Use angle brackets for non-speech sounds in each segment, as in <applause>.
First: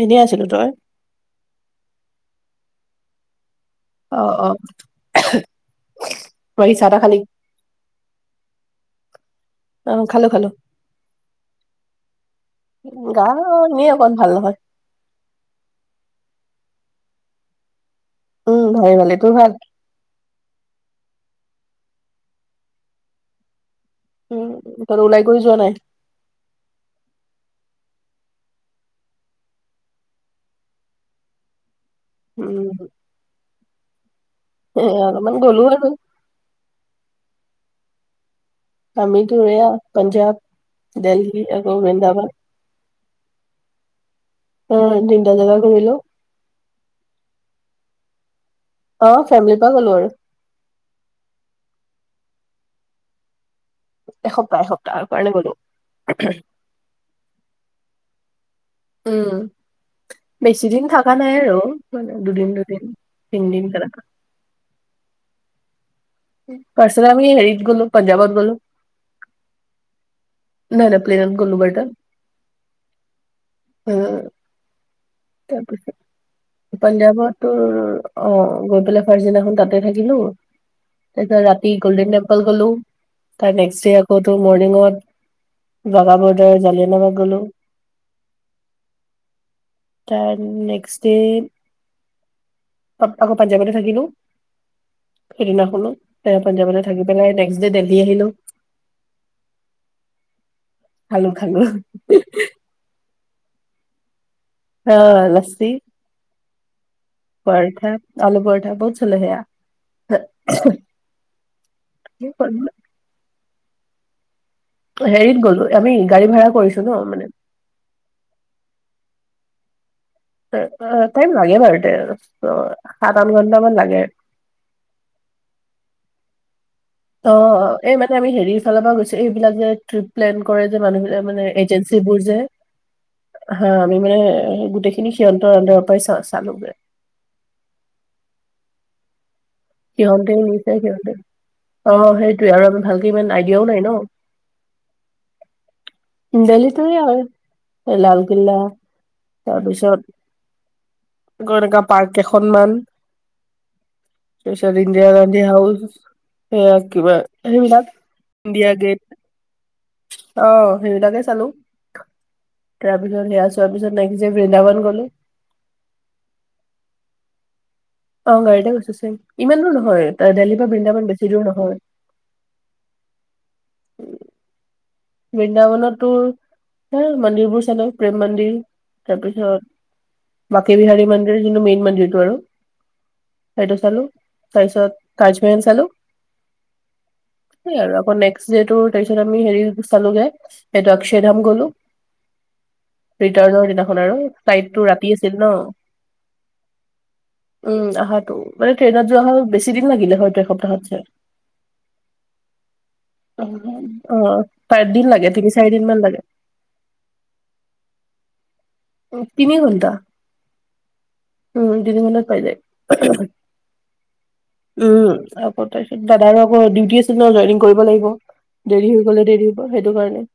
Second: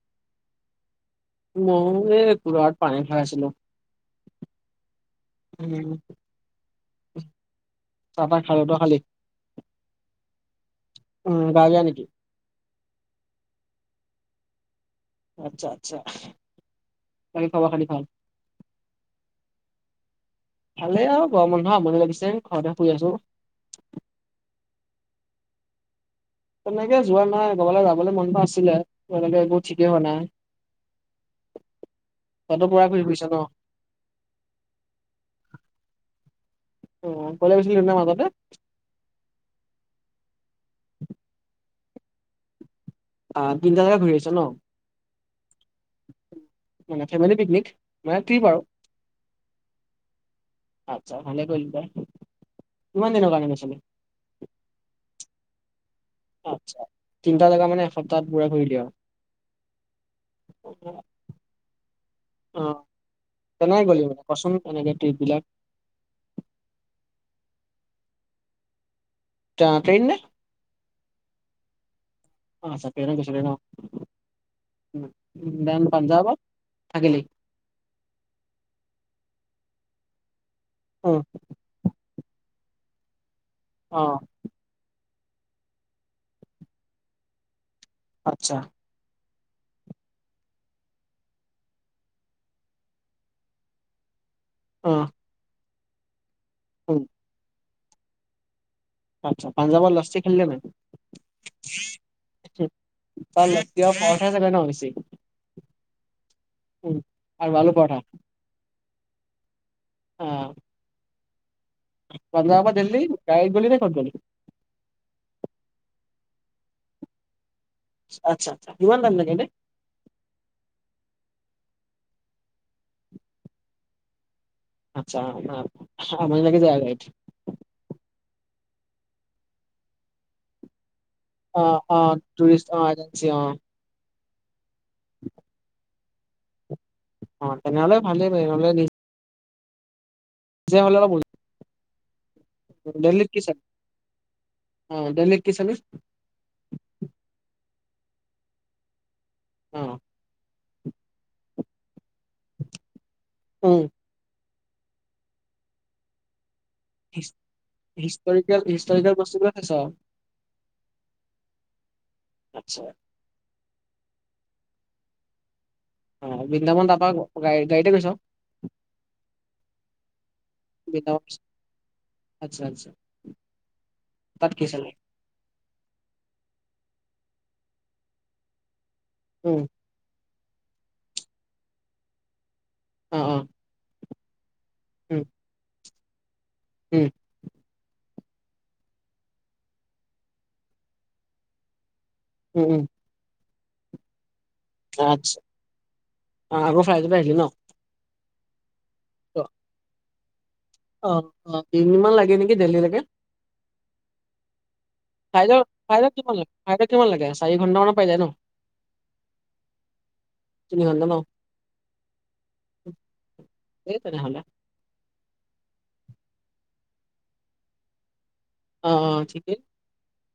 এনেই আছিলো, তই? মও এ কুলাৰত পানী ভৰাই আছিলো। অ, অ। উম। বাকী চাহ-তাহ খালি? চাহ-তাহ খালো, তই খালি? অ খালো, খালো। উম গা বেয়া নেকি? গা এনেই অকণ ভাল নহয়। আচ্ছা, আচ্ছা। বাকী খবৰ-খাতি ভাল? উম ভালে, ভালে। তোৰ ভাল? ভালে আৰু গৰম বন্ধ আমনি লাগিছে, ঘৰতে শুই আছোঁ। উম, কতো ওলাই কৰি যোৱা নাই? তেনেকে যোৱা নাই, ক'ৰবালৈ যাবলৈ মনটো আছিলে <unintelligible> এইবোৰ ঠিকেই হোৱা নাই। তহতৰ উম পোৰা <unintelligible> ফুৰিছ ন? অ', অলপমান <unintelligible> দেখোন অ', <unintelligible> মাজতে। আমিতো এয়া পঞ্জাব, দেলহি আৰু বৃন্দাবাদ। অ', তিনিটা জেগা ঘূৰি আহিচ ন? অ', তিনিটা জোগা ঘূৰিলোঁ। মানে ফেমিলি পিকনিক, মানে ট্ৰিপ আৰু? অ', ফেমিলিৰ পৰা গ'লো আৰু। আচ্ছা ভালে কৰিলি তাই, কিমান দিনৰ কাৰণে গৈছিলি? এসপ্তাহ-এসপ্তাহ কাৰণে গলোঁ। আচছা। তিনিটা জাগা মানে এসপ্তাহত পোৰা ঘূৰিলি আৰু? উম। বেছি দিন থকা নাই আৰু মানে অ দুদিন-দুদিন, তিনদিন কেনেকে কেনেকা। গ'লি মানে কচোন কেনেকে ট্ৰিপ বিলাক? তাৰপিছত আমি হেৰিত গ'লোঁ, পঞ্জাৱত গ'লোঁ। অ', ট্ৰেইন নে? নাই-নাই, প্লেনত গ'লোঁ বাৰু তাত। অ', আচ্চা। প্লেনত গুচি গলি ন? অ', দেন তাৰপিছত পাঞ্জাবত, থাকিলি? পাঞ্জাৱত তোৰ অ', গৈ পেলাই ফাৰ্চদিনাখন তাতে থাকিলোঁ, অ তাৰপিছত ৰাতি গ'ল্ডেন টেম্পল গ'লোঁ, তাৰ নেক্স ডে আকৌ তোৰ মৰ্ণিঙত দাদা-বৌ দৰে জলিয়ানাবাঘ গ'লোঁ। আচ্ছা। দেন নেক্স ডে আকৌ পাঞ্জাৱতে থাকিলোঁ। উম। সেইদিনা শুলোঁ, <unintelligible> পাঞ্জাবতেই থাকি পেলাই নেক্স দিল্লী আহিলোঁ। আচ্ছা, পাঞ্জাবৰ লচ্ছি খালিনে নাই? খালোঁ-খালোঁ। তাত লচ্চি আৰু পৰথাই চাগে ন বেছি? অ', লচ্চি। ক <inaudible> পৰঠা, আলু পৰঠা বহুত চলে সেয়া। পঞ্জাবৰ দিল্লী গাড়ীত গ'লি নে ক'ত গ'লি? হেৰিত গ'লোঁ, আমি গঢি ভাড়া কৰিছোঁ ন' মানে। আচ্ছা-আচ্ছা। কিমান দাম <unintelligible> এনেই? অ, টাইম লাগে বাৰু দেই অ, সাত, আঠ ঘন্টামান লাগে। আচ্ছা। মানে আমনি লাগি যাই গঢ়িত? অ', এই মানে আমি হেৰিৰ ফালৰ পৰা গৈছিলোঁ, এইবিলাক যে ট্ৰিপ- প্লেন কৰে যে মানুহ বিলাকে মানে অ অ এজেন্সী বোৰ যে? টুৰিষ্ট অ এজেঞ্চি অ হা আমি মানে গোটেইখিনি সিহঁতৰ আন্দাৰৰ পৰাই চা চালোঁ গৈ। অ', তেনেহ'লে ভালেই বাৰু নহলে নিজ <unintelligible> নিচে অলপ সিহঁতে <unintelligible> আৰু আমাৰ ভালকে দিল্লীত ইমান কি চালি আইডিয়াও নাই ন? অ দিল্লীত কি চালি দিল্লী <unintelligible> লালকিল্লা অ তাৰপিছত, আকৌ এনেকুৱা পাৰ্ক কেইখনমান। উম। তাৰ পিছত ইন্দিৰা গান্ধী হাউচ, সেয়াই কিবা সেইবিলাক, হিষ্টৰিকেল ইণ্ডিয়া হিষ্টৰিকেল গেট, বস্তুবিলাক চাইছ অ', সেইবিলাকে চালোঁ। আচ্ছা। ইয়া চোৱাৰ পিছত নেক্সট দে বৃন্দাবন গ'লোঁ। অ', বৃন্দাবন তাৰ পৰা গাড়ীতে গৈছ? অ', গাড়ীতে গৈছোঁ চেম, ইমান দূৰ নহয় তাৰ দিল্লী পৰা বৃন্দাবন বেছি দূৰ নহয়। আচ্ছা-আচ্ছা। তা'ত কি চালি? বৃন্দাবনতো টোৰ সেই মন্দিৰবোৰ চালোঁ, প্ৰেম মন্দিৰ, উম তাৰপিছত- বাকী <unintelligible> মন্দিৰ যোনটো মেইন মন্দিৰটো আৰু, অ অ সেইটো চালোঁ। তাৰপিছত উম তাজমেহেল চালোঁ। উম। সেইয়াই আৰু। আকৌ নেক্স ডেটত টোৰ তাৰপিছত আমি হেৰি চালোঁ গে সেইটো অক্ষয় ধাম গ'লোঁ। উম-উম। ৰিটাৰ্নৰ দিনাখন আৰু ফ্লাইটটো ৰাতি আছিল আচ্ছা ন? আ, আকৌ ফ্লাইটতে আহিলি ন উম আহাতো। মানে ট্ৰেইনত যোৱা তো, হ'লে বেছি দিন লাগিলে হয়তো এসপ্তাহত ছে। অ', অ', তিনি দিনমান লাগে নেকি দিল্লী লৈকে? উম অ', <unintelligible> দিন লাগে, ফ্লাইটত তিনি-চাৰিদিন মান ফ্লাইটত লাগে। কিমান ফ্লাইটত কিমান লাগে, চাৰি ঘণ্টা মানত পাই যায় ন? উম, তিনি ঘন্টা। তিনি ঘন্টা ন উম, তিনি ঘণ্টাত পাই যায়। এই তেনেহ'লে উম, আকৌ তাৰপিছত দাদাৰ আকৌ ডিউটি আছিল নহয়, জইনিং কৰিব লাগিব। অ দেৰি হৈ গ'লে দেৰি হ'ব সেইটো কাৰণে।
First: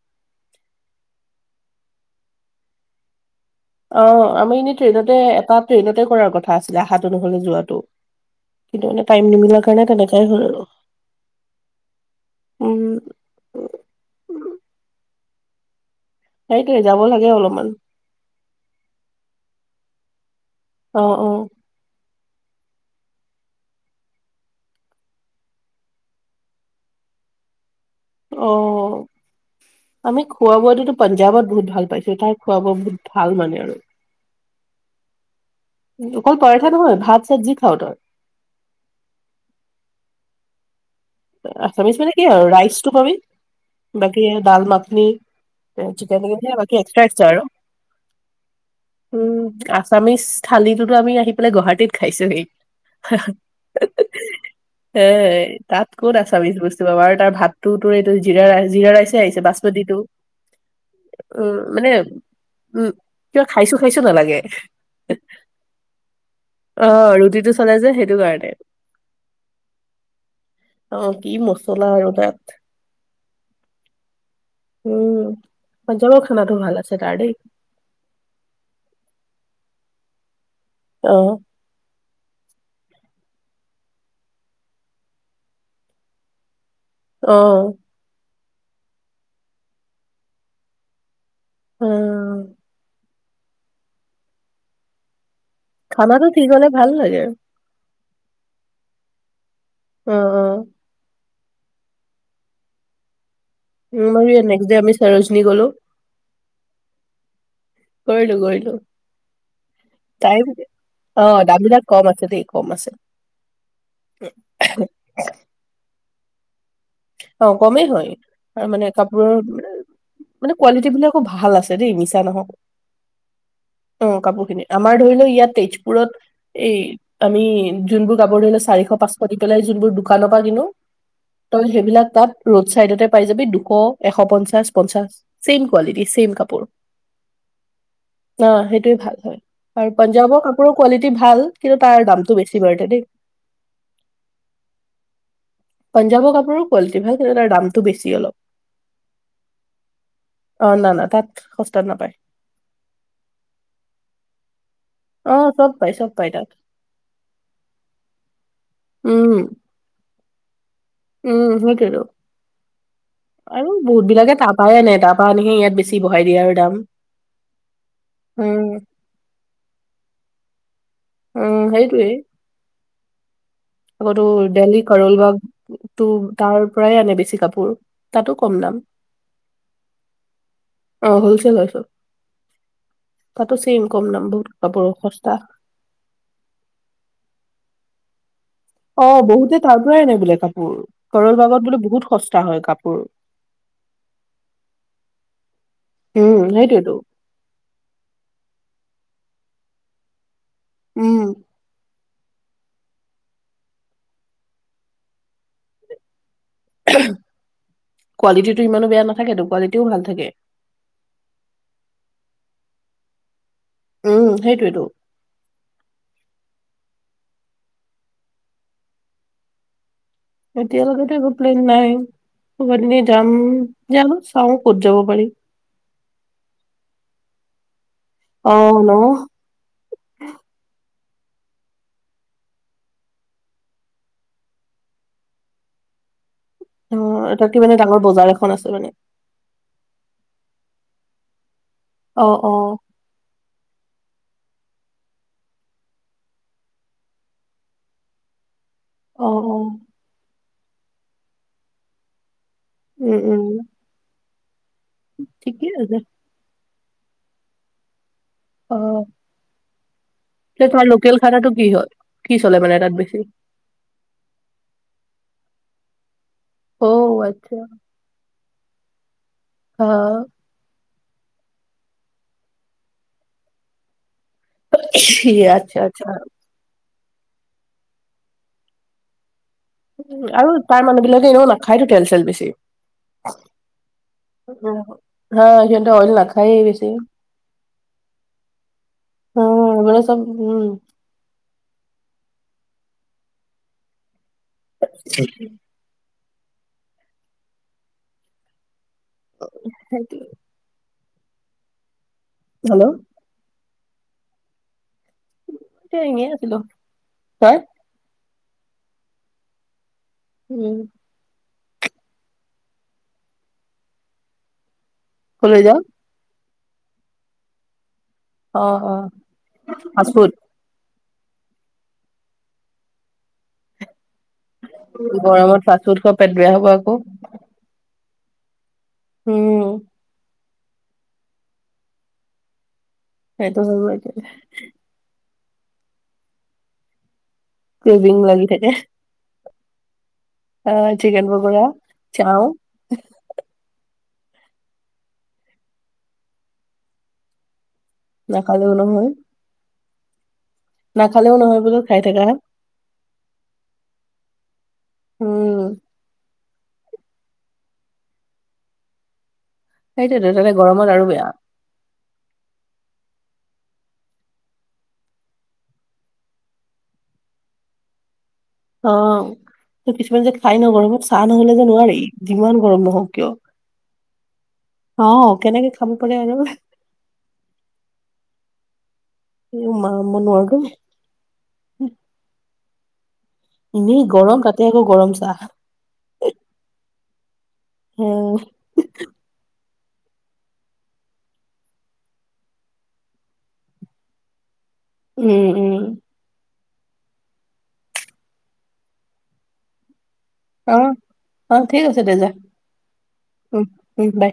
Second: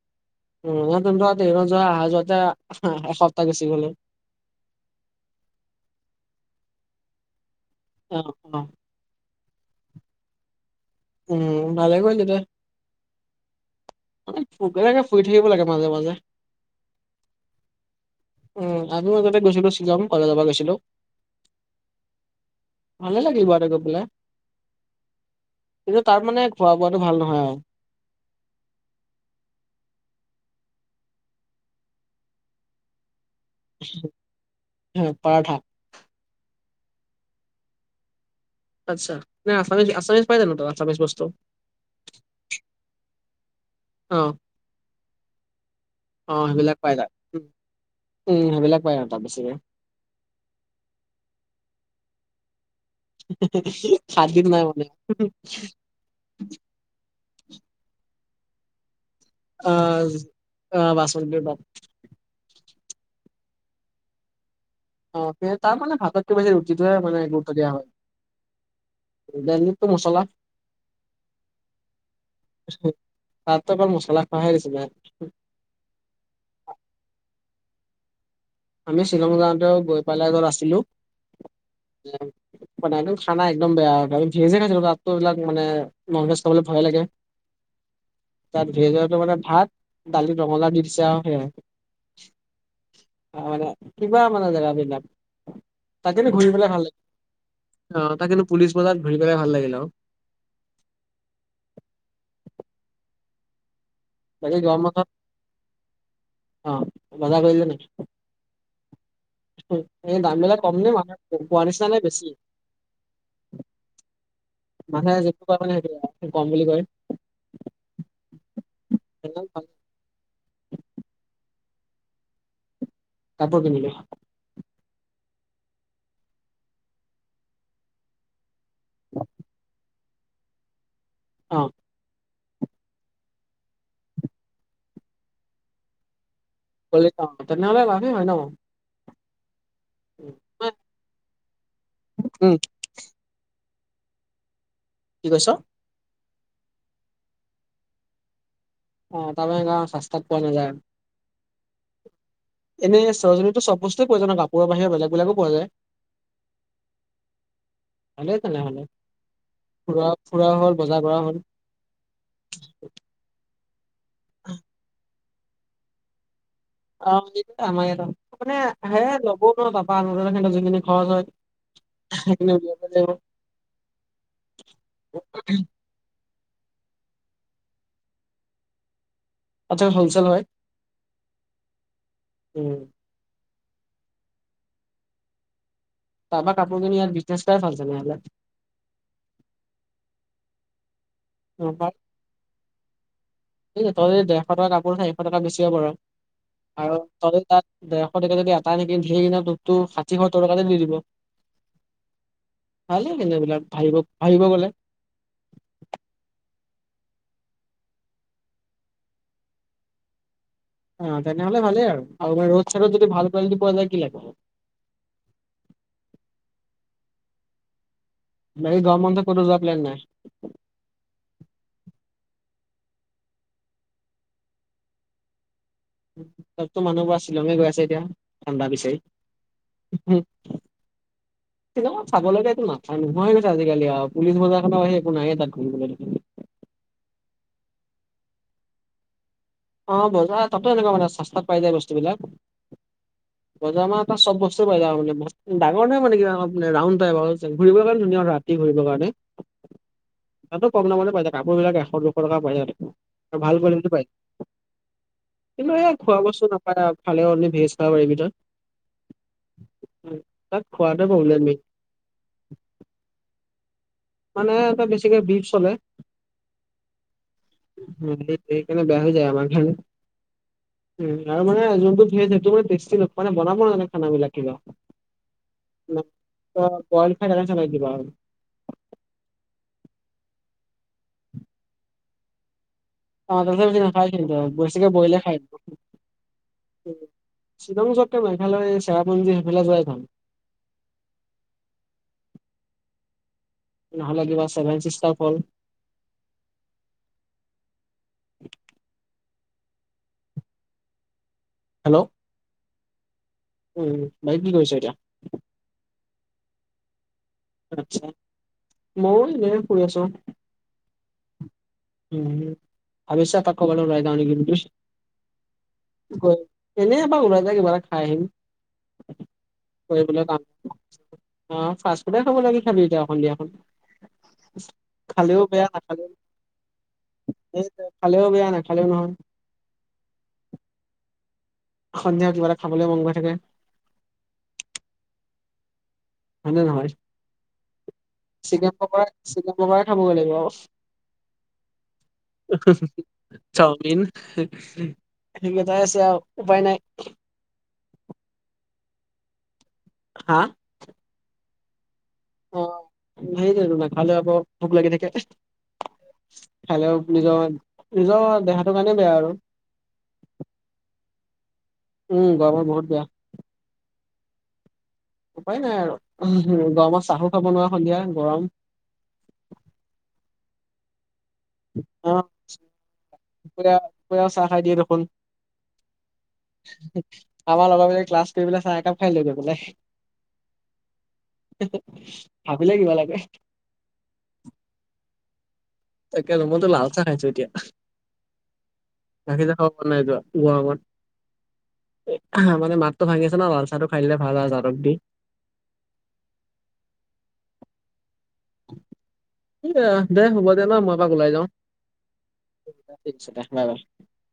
উম। দুবাৰ, তিনিবাৰ যোৱা অহা যোৱাতে এসপ্তাহ গুচি গ'ল গৈ। অ', আমি এনেই ট্ৰেইনতে, এটা ট্ৰেইনতে কৰাৰ কথা আছিলে আহাটো ন'হলে যোৱাটো। অ', অ'। কিন্তু মানে টাইম নিমিলাৰ কাৰণে তেনেকেই আহিলোঁ আৰু। উম, ভালে কৰিল দে। উম। মানে <unintelligible> ফুৰি থাকিব লাগে মাজে-মাজে। সেইটোয়ে যাব লাগে অলপমান। উম, আমিও তা'তে গৈছিলোঁ শিলং, কলেজৰ পৰা গৈছিলোঁ। অ', অ', ভালেই লাগিল বাৰু তাতে গৈ পেলাই। কিন্তু তাৰ মানে খোৱা-বোৱাটো ভাল নহয় আৰু। অ', অ'। আমি খোৱা বোৱাতটো পাঞ্জাৱত বহুত ভাল পাইছোঁ, তাৰ খোৱা বোৱা বহুত ভাল মানে আৰু। উম, পৰাঠা? অকল পৰঠা নহয়, ভাত চাত যি খাওঁ তই। আচ্ছা আছামিছ-আছামিছ পাই জানোঁ তাত আছামিছ বস্তু? আছামিছ মানে কি আৰু ৰাইচ টো পাবি। অ বাকী ডাল মাখনি চিকেন অ <unintelligible> বাকি সেইবিলাক পাই তাত এক্সট্ৰা-এক্সট্ৰা আৰু। উম উম সেইবিলাক পায় আৰু তাত বেছিকে। আছামিছ থালিটোতো আমি আহি পেলাই গুৱাহাটীত খাইছোহি। খাদ্যত <unintelligible> নাই মানে এ তাত ক'ত আছামিছ বস্তু পাবা আৰু তাৰ ভাতটোতো তোৰ এইটো জিৰা ৰাইচ জিৰা ৰাইচ তে আহিছে অ বাচমতিটো, অ বাচমতি ভাত উম মানে উম, কিবা খাইছো খাইছো নালাগে। অ তাত মানে ভাততকে বেছি ৰুটিটোৱে অ' মানে ৰুটিটো গুৰুত্ব দিয়া চলে হয়। যে সেইটো কাৰণে। দালিতটো মছলা অ কি মছলা আৰু তাত। তাতটো অকল মছলা খোৱাহে নিচিনা। পঞ্জাৱৰ খানাতো ভাল আছে তাৰ দেই। আমি শ্বিলং যাওঁতেও গৈ পেলাই যত আছিলো অ। <unintelligible> মানে একদম খানা একদম বেয়া। আমি ভেজে খাইছিলো। তাতটো এইবিলাক মানে নন ভেজ খাবলে ভয়ে লাগে। অ। তাত ভেজৰটো মানে ভাত, দালিত ৰঙালাও দি দিছে আৰু সেয়াই। অ। আ মানে কিবা মানে জেগাবিলাক। তাত খানাটো কিন্তু ঠিক ঘূৰি হ'লে পেলাই ভাল লা, লাগে। অ তাত কিনো পুলিচ বজাৰত ঘূৰি পেলাই ভাল লাগিলে আও। অ, অ। উম, আমাৰ ইয়াত বাকী নেক্স দে গৰম আমি বন্ধত চৰজনী গ'লো। অ বজাৰ কৰিলে <unintelligible> নেকি <unintelligible> কৰিলো। এই দাম টাইম, বিলাক কম নে অ মানুহে কোৱা দামবিলাক নিচিনা নে কম আছে বেছি দেই, কম আছে। উম। মানুহে <unintelligible> মানে সেইটো কম বুলি কয়। অ কমেই হয় আৰু মানে কাপোৰৰ মানে কোৱালিটিবিলাকো ভাল আছে দেই। মিছা নহওক, কাপোৰ কিনিলো অ কাপোৰখিনিৰ। আমাৰ ধৰি লোৱা ইয়াত তেজপুৰত এই আমি যোনবোৰ কাপোৰ ধৰি লোৱা চাৰিশ, পাঁচশ দি পেলাই যোনবোৰ দোকানৰ পৰা কিনো অ তই সেইবিলাক তাত ৰোড চাইডতে পাই যাবি। দুশ, এশ পঞ্চাছ, পঞ্চাছ। ছেম কোৱালিটি, ছেম কাপোৰ। কলে অ তেনেহলে লাভেই হয় ন অ সেইটোৱে ভাল হয়। আৰু পঞ্জাৱৰ কাপোৰৰ কোৱালিটি ভাল, কিন্তু তাৰ দামটো উম বেছি বাৰু তা দেই। কি কৈছ? পঞ্জাৱৰ কাপোৰো কোৱালিটি ভাল, কিন্তু তাৰ দামটো বেছি তাৰমানে গাঁও ৰাস্তাত পোৱা অলপ। অ নাযায় না, না। তাত সস্তাত নাপায়। এনে চৰোজনীতটো চব বস্তুৱে পোৱা যায় ন। কাপোৰৰ বাহিৰে বেলেগ বিলাকো অ পোৱা যায়, চব পাই চব পাই তাত ভালেই তেনেহ'লে। উম ফুৰা ফুৰাও হ'ল, বজাৰ কৰাও হ'ল। উম সেইটোৱেটো আৰু বহুতবিলাকে তাৰপাই আনে। তা পা আনি সে ইয়াত বেছি বঢ়াই দিয়ে আৰু দাম। অ আমাৰ ইয়াত অ মানে উম। আহে <unintelligible> সেহেতৰ যোনখিনি খৰচ হয়। উম সেইটোৱেই। থাকিলে উলিয়াব যাব। আকৌটো দেলহী কৰলবাগ টো তাৰ পৰাই আনে বেছি কাপোৰ। তাতো কম দাম। তাত হ'লচেল হয় হোলছেল লৈছোঁ। উম তাতো চেইম, কম দাম বহুত কাপোৰো সস্তা। তাপা কাপোৰ কিনি ইয়াত বিজনেছ কৰাই ভাল তেনেহলে। অ', বহুতে তাৰ পৰাই আনে বোলে কাপোৰ, কৰল অ, বাগত বোলে পাৰ বহুত সস্তা হয় কাপোৰ। এই তই ডেৰশ টকা কাপোৰ চাৰিশ টকাত বেছিব পাৰ। উম, সেইটোৱেতো তহঁতৰ' তাত ডেৰশ টকীয়া যদি আটাই অনি <unintelligible> তোক টো যি <unintelligible> দি দিব, উম, ভালেই তেন্তে এইবিলাক, ভাবিব-ভাবিব গলে। কোৱালিটিটো ইমানো বেয়া নাথাকেতো কোৱালিটিও ভাল থাকে। অ', তেনেহলে ভালেই আৰু <unintelligible> ৰদ চাইডত যদি ভাল কোৱালিট পোৱা যায় কি লাগে উম, সেইটোয়েইটো। বাকি গৰম বন্ধত কতো যোৱা প্লেন নাই? এতিয়ালৈকেতো একো প্লেন নাই, কোৱাত এনেই যাম, জানোঁ চাও ক'ত যাব পাৰি। চ'ব টো মানুহ পুৰা শ্বিলঙে গৈ আছে এতিয়া, ঠাণ্ডা অ', বিচাৰি। ন। উম। শ্বিলং অত চাব লগীয়া একো নাথাকে নোহোৱা হৈ গৈছে আজিকালি আও পুলিচ বজাৰখনৰ বাহিৰে একো নাইে তাত ঘূৰিবলে। অ', তাত যে মানে ডাঙৰ বজাৰ এখন আছে মানে। অ', বজাৰ তাতো এনেকুৱা মানে চস্তাত পাই যায় বস্তুবিলাক। অ অ বজাৰ মানে তাত চব বস্তু পাই যাব মানে ডাঙৰহয় মানে কিবা ৰাউণ্ড টাইপ আৰু ঘূৰিব লে কাৰণে ধুনীয়া। কি ঘূৰিব কাৰণে, অ অ তাতো কম দামতে পাই যায় কাপোৰ বিলাক এশ দুশ টকা পাই যায়। উম উম আৰু ভাল কোৱালিটিৰ পাই। <unintelligible> কিন্তু এই আছে খোৱা বস্তু নাপায় আৰু খালে অনলি ভেজ খাব পাৰিবি ভিতৰত। অ', তোমাৰ খোৱাতে লোকেল প্ৰব্লেম খানাটো মেইন কি হয়, কি চলে মানে তাত বেছি? মানে তাত বেছিকে বিফ চলে। অ', আচ্ছা। এই সেইকাৰনে বেয়া হৈ যায় আমাৰ কাৰণে। অ উম আৰু মানে যোনটো ভেজ হেটো মানে টেষ্টি মানে বনাব নাজানে খানা বিলাক কিবা। আচ্ছা-আচ্ছা। ত <unintelligible> আৰু। উম, আৰু তাৰ মানুহ বিলাকে এনেও নাখায়তো তেল চেল বেছি। অ', তেল চেল বেছি নাখাই কিন্তু বেছিকে বইল এ খাই। অ', সিহঁতে অইল নাখাইয়ে বেছি। শ্বিলং যোৱাত কৈ মেঘালয় চেৰাপুঞ্জি অ সেইফালে যোৱাই মানে ভাল। চব উম। নহ'লে কিবা ছেভেন চিষ্টাৰ ফল। <inaudible> হেল্ল'? হেল্ল'? উম, বাকি কৰিছ এতিয়া? এ এনেই আছিলোঁ। তই? আচ্ছা। ময়ো এনে শুই আছোঁ। <unintelligible> উম <unintelligible> তাত খবৰ লবলৈ ওলাই যাওঁ নেকি বুলি। ক'লৈ যাওঁ? এনেই এপাক ওলাই যায় কিবা এটা খাই আহিম। অ, অ ফাৰ্ষ্ট কৰিবলৈ ফুড। কাম অ ফাষ্ট ফুডে খাব লাগে, কি খাবি এতিয়া অ সন্ধিয়াখন। খালেও বেয়া গৰমত ফাষ্টফুড নাখালেও খোৱা পেট বেয়া হ'ব আকৌ। <unintelligible> খালেও বেয়া, নাখালেও নহয়। উম <unintelligible> সন্ধিয়া কিবা এটা খাবলে মন‌ গৈ থাকে। <unintelligible> হ'ব এতিয়া। হয়নে নহয়? কেইদিন লাগ চিকেন পকৰা, চিকেন পকৰাই খাবগে লাগিব আও। আ চিকেন পকৰা, চাও <unintelligible> চাউমিন সে সেকেইটাই আছে আও উপায় নাই। নাকালেও নহয়। হা? নাখালেও নহয় বোলো খাই থাকা। অ সেইটোৱেটো নাখালেও আকৌ ভোক লাগি থাকে। উম খালেও নিজৰ নিজৰ দেহাটোৰ কাৰণে বেয়া আৰু। সেইটোৱেতো তাতে গৰমত আৰু বেয়া। উম, গৰমত বহুত বেয়া। উপায় নাই আৰু উহো গৰমত চাহো খাব নোৱাৰা সন্ধিয়া গৰম। অ কিছুমান যে খাই ন গৰমত। চাহ নহ'লে যে নোৱাৰি অ যিমান গৰম নহওঁক কিয়। দুপৰীয়া দুপৰীয়াও চাহ খাই দিয়ে দেখোন। অ কেনেকে খাব পাৰে আৰু আমাৰ লগৰবিলাকে ক্লাছ কৰি পেলাই চাহ একাপ খাই আহিলে গৈ এ পেলাই। মা মই নোৱাৰো দেই <unintelligible> ভাবিলে কিবা লাগে। এনেই গৰম তাতে আকৌ গৰম চাহ। তাকে মইতো লাল চাহ খাইছো এতিয়া। উম গাখীৰ চাহ খাব মন নাই যোৱা গৰমত। আহ মানে মাতটো ভাঙিছে ন, লাল চাহটো খাই দিলে ভাল আও জালুক দি। উম, উম। কি দে দে হ'ব ন অ মই এপাক যাওঁ। অ ঠিক আছে দে যা ঠিক আছে দে উম বাই বাই। উম বাই।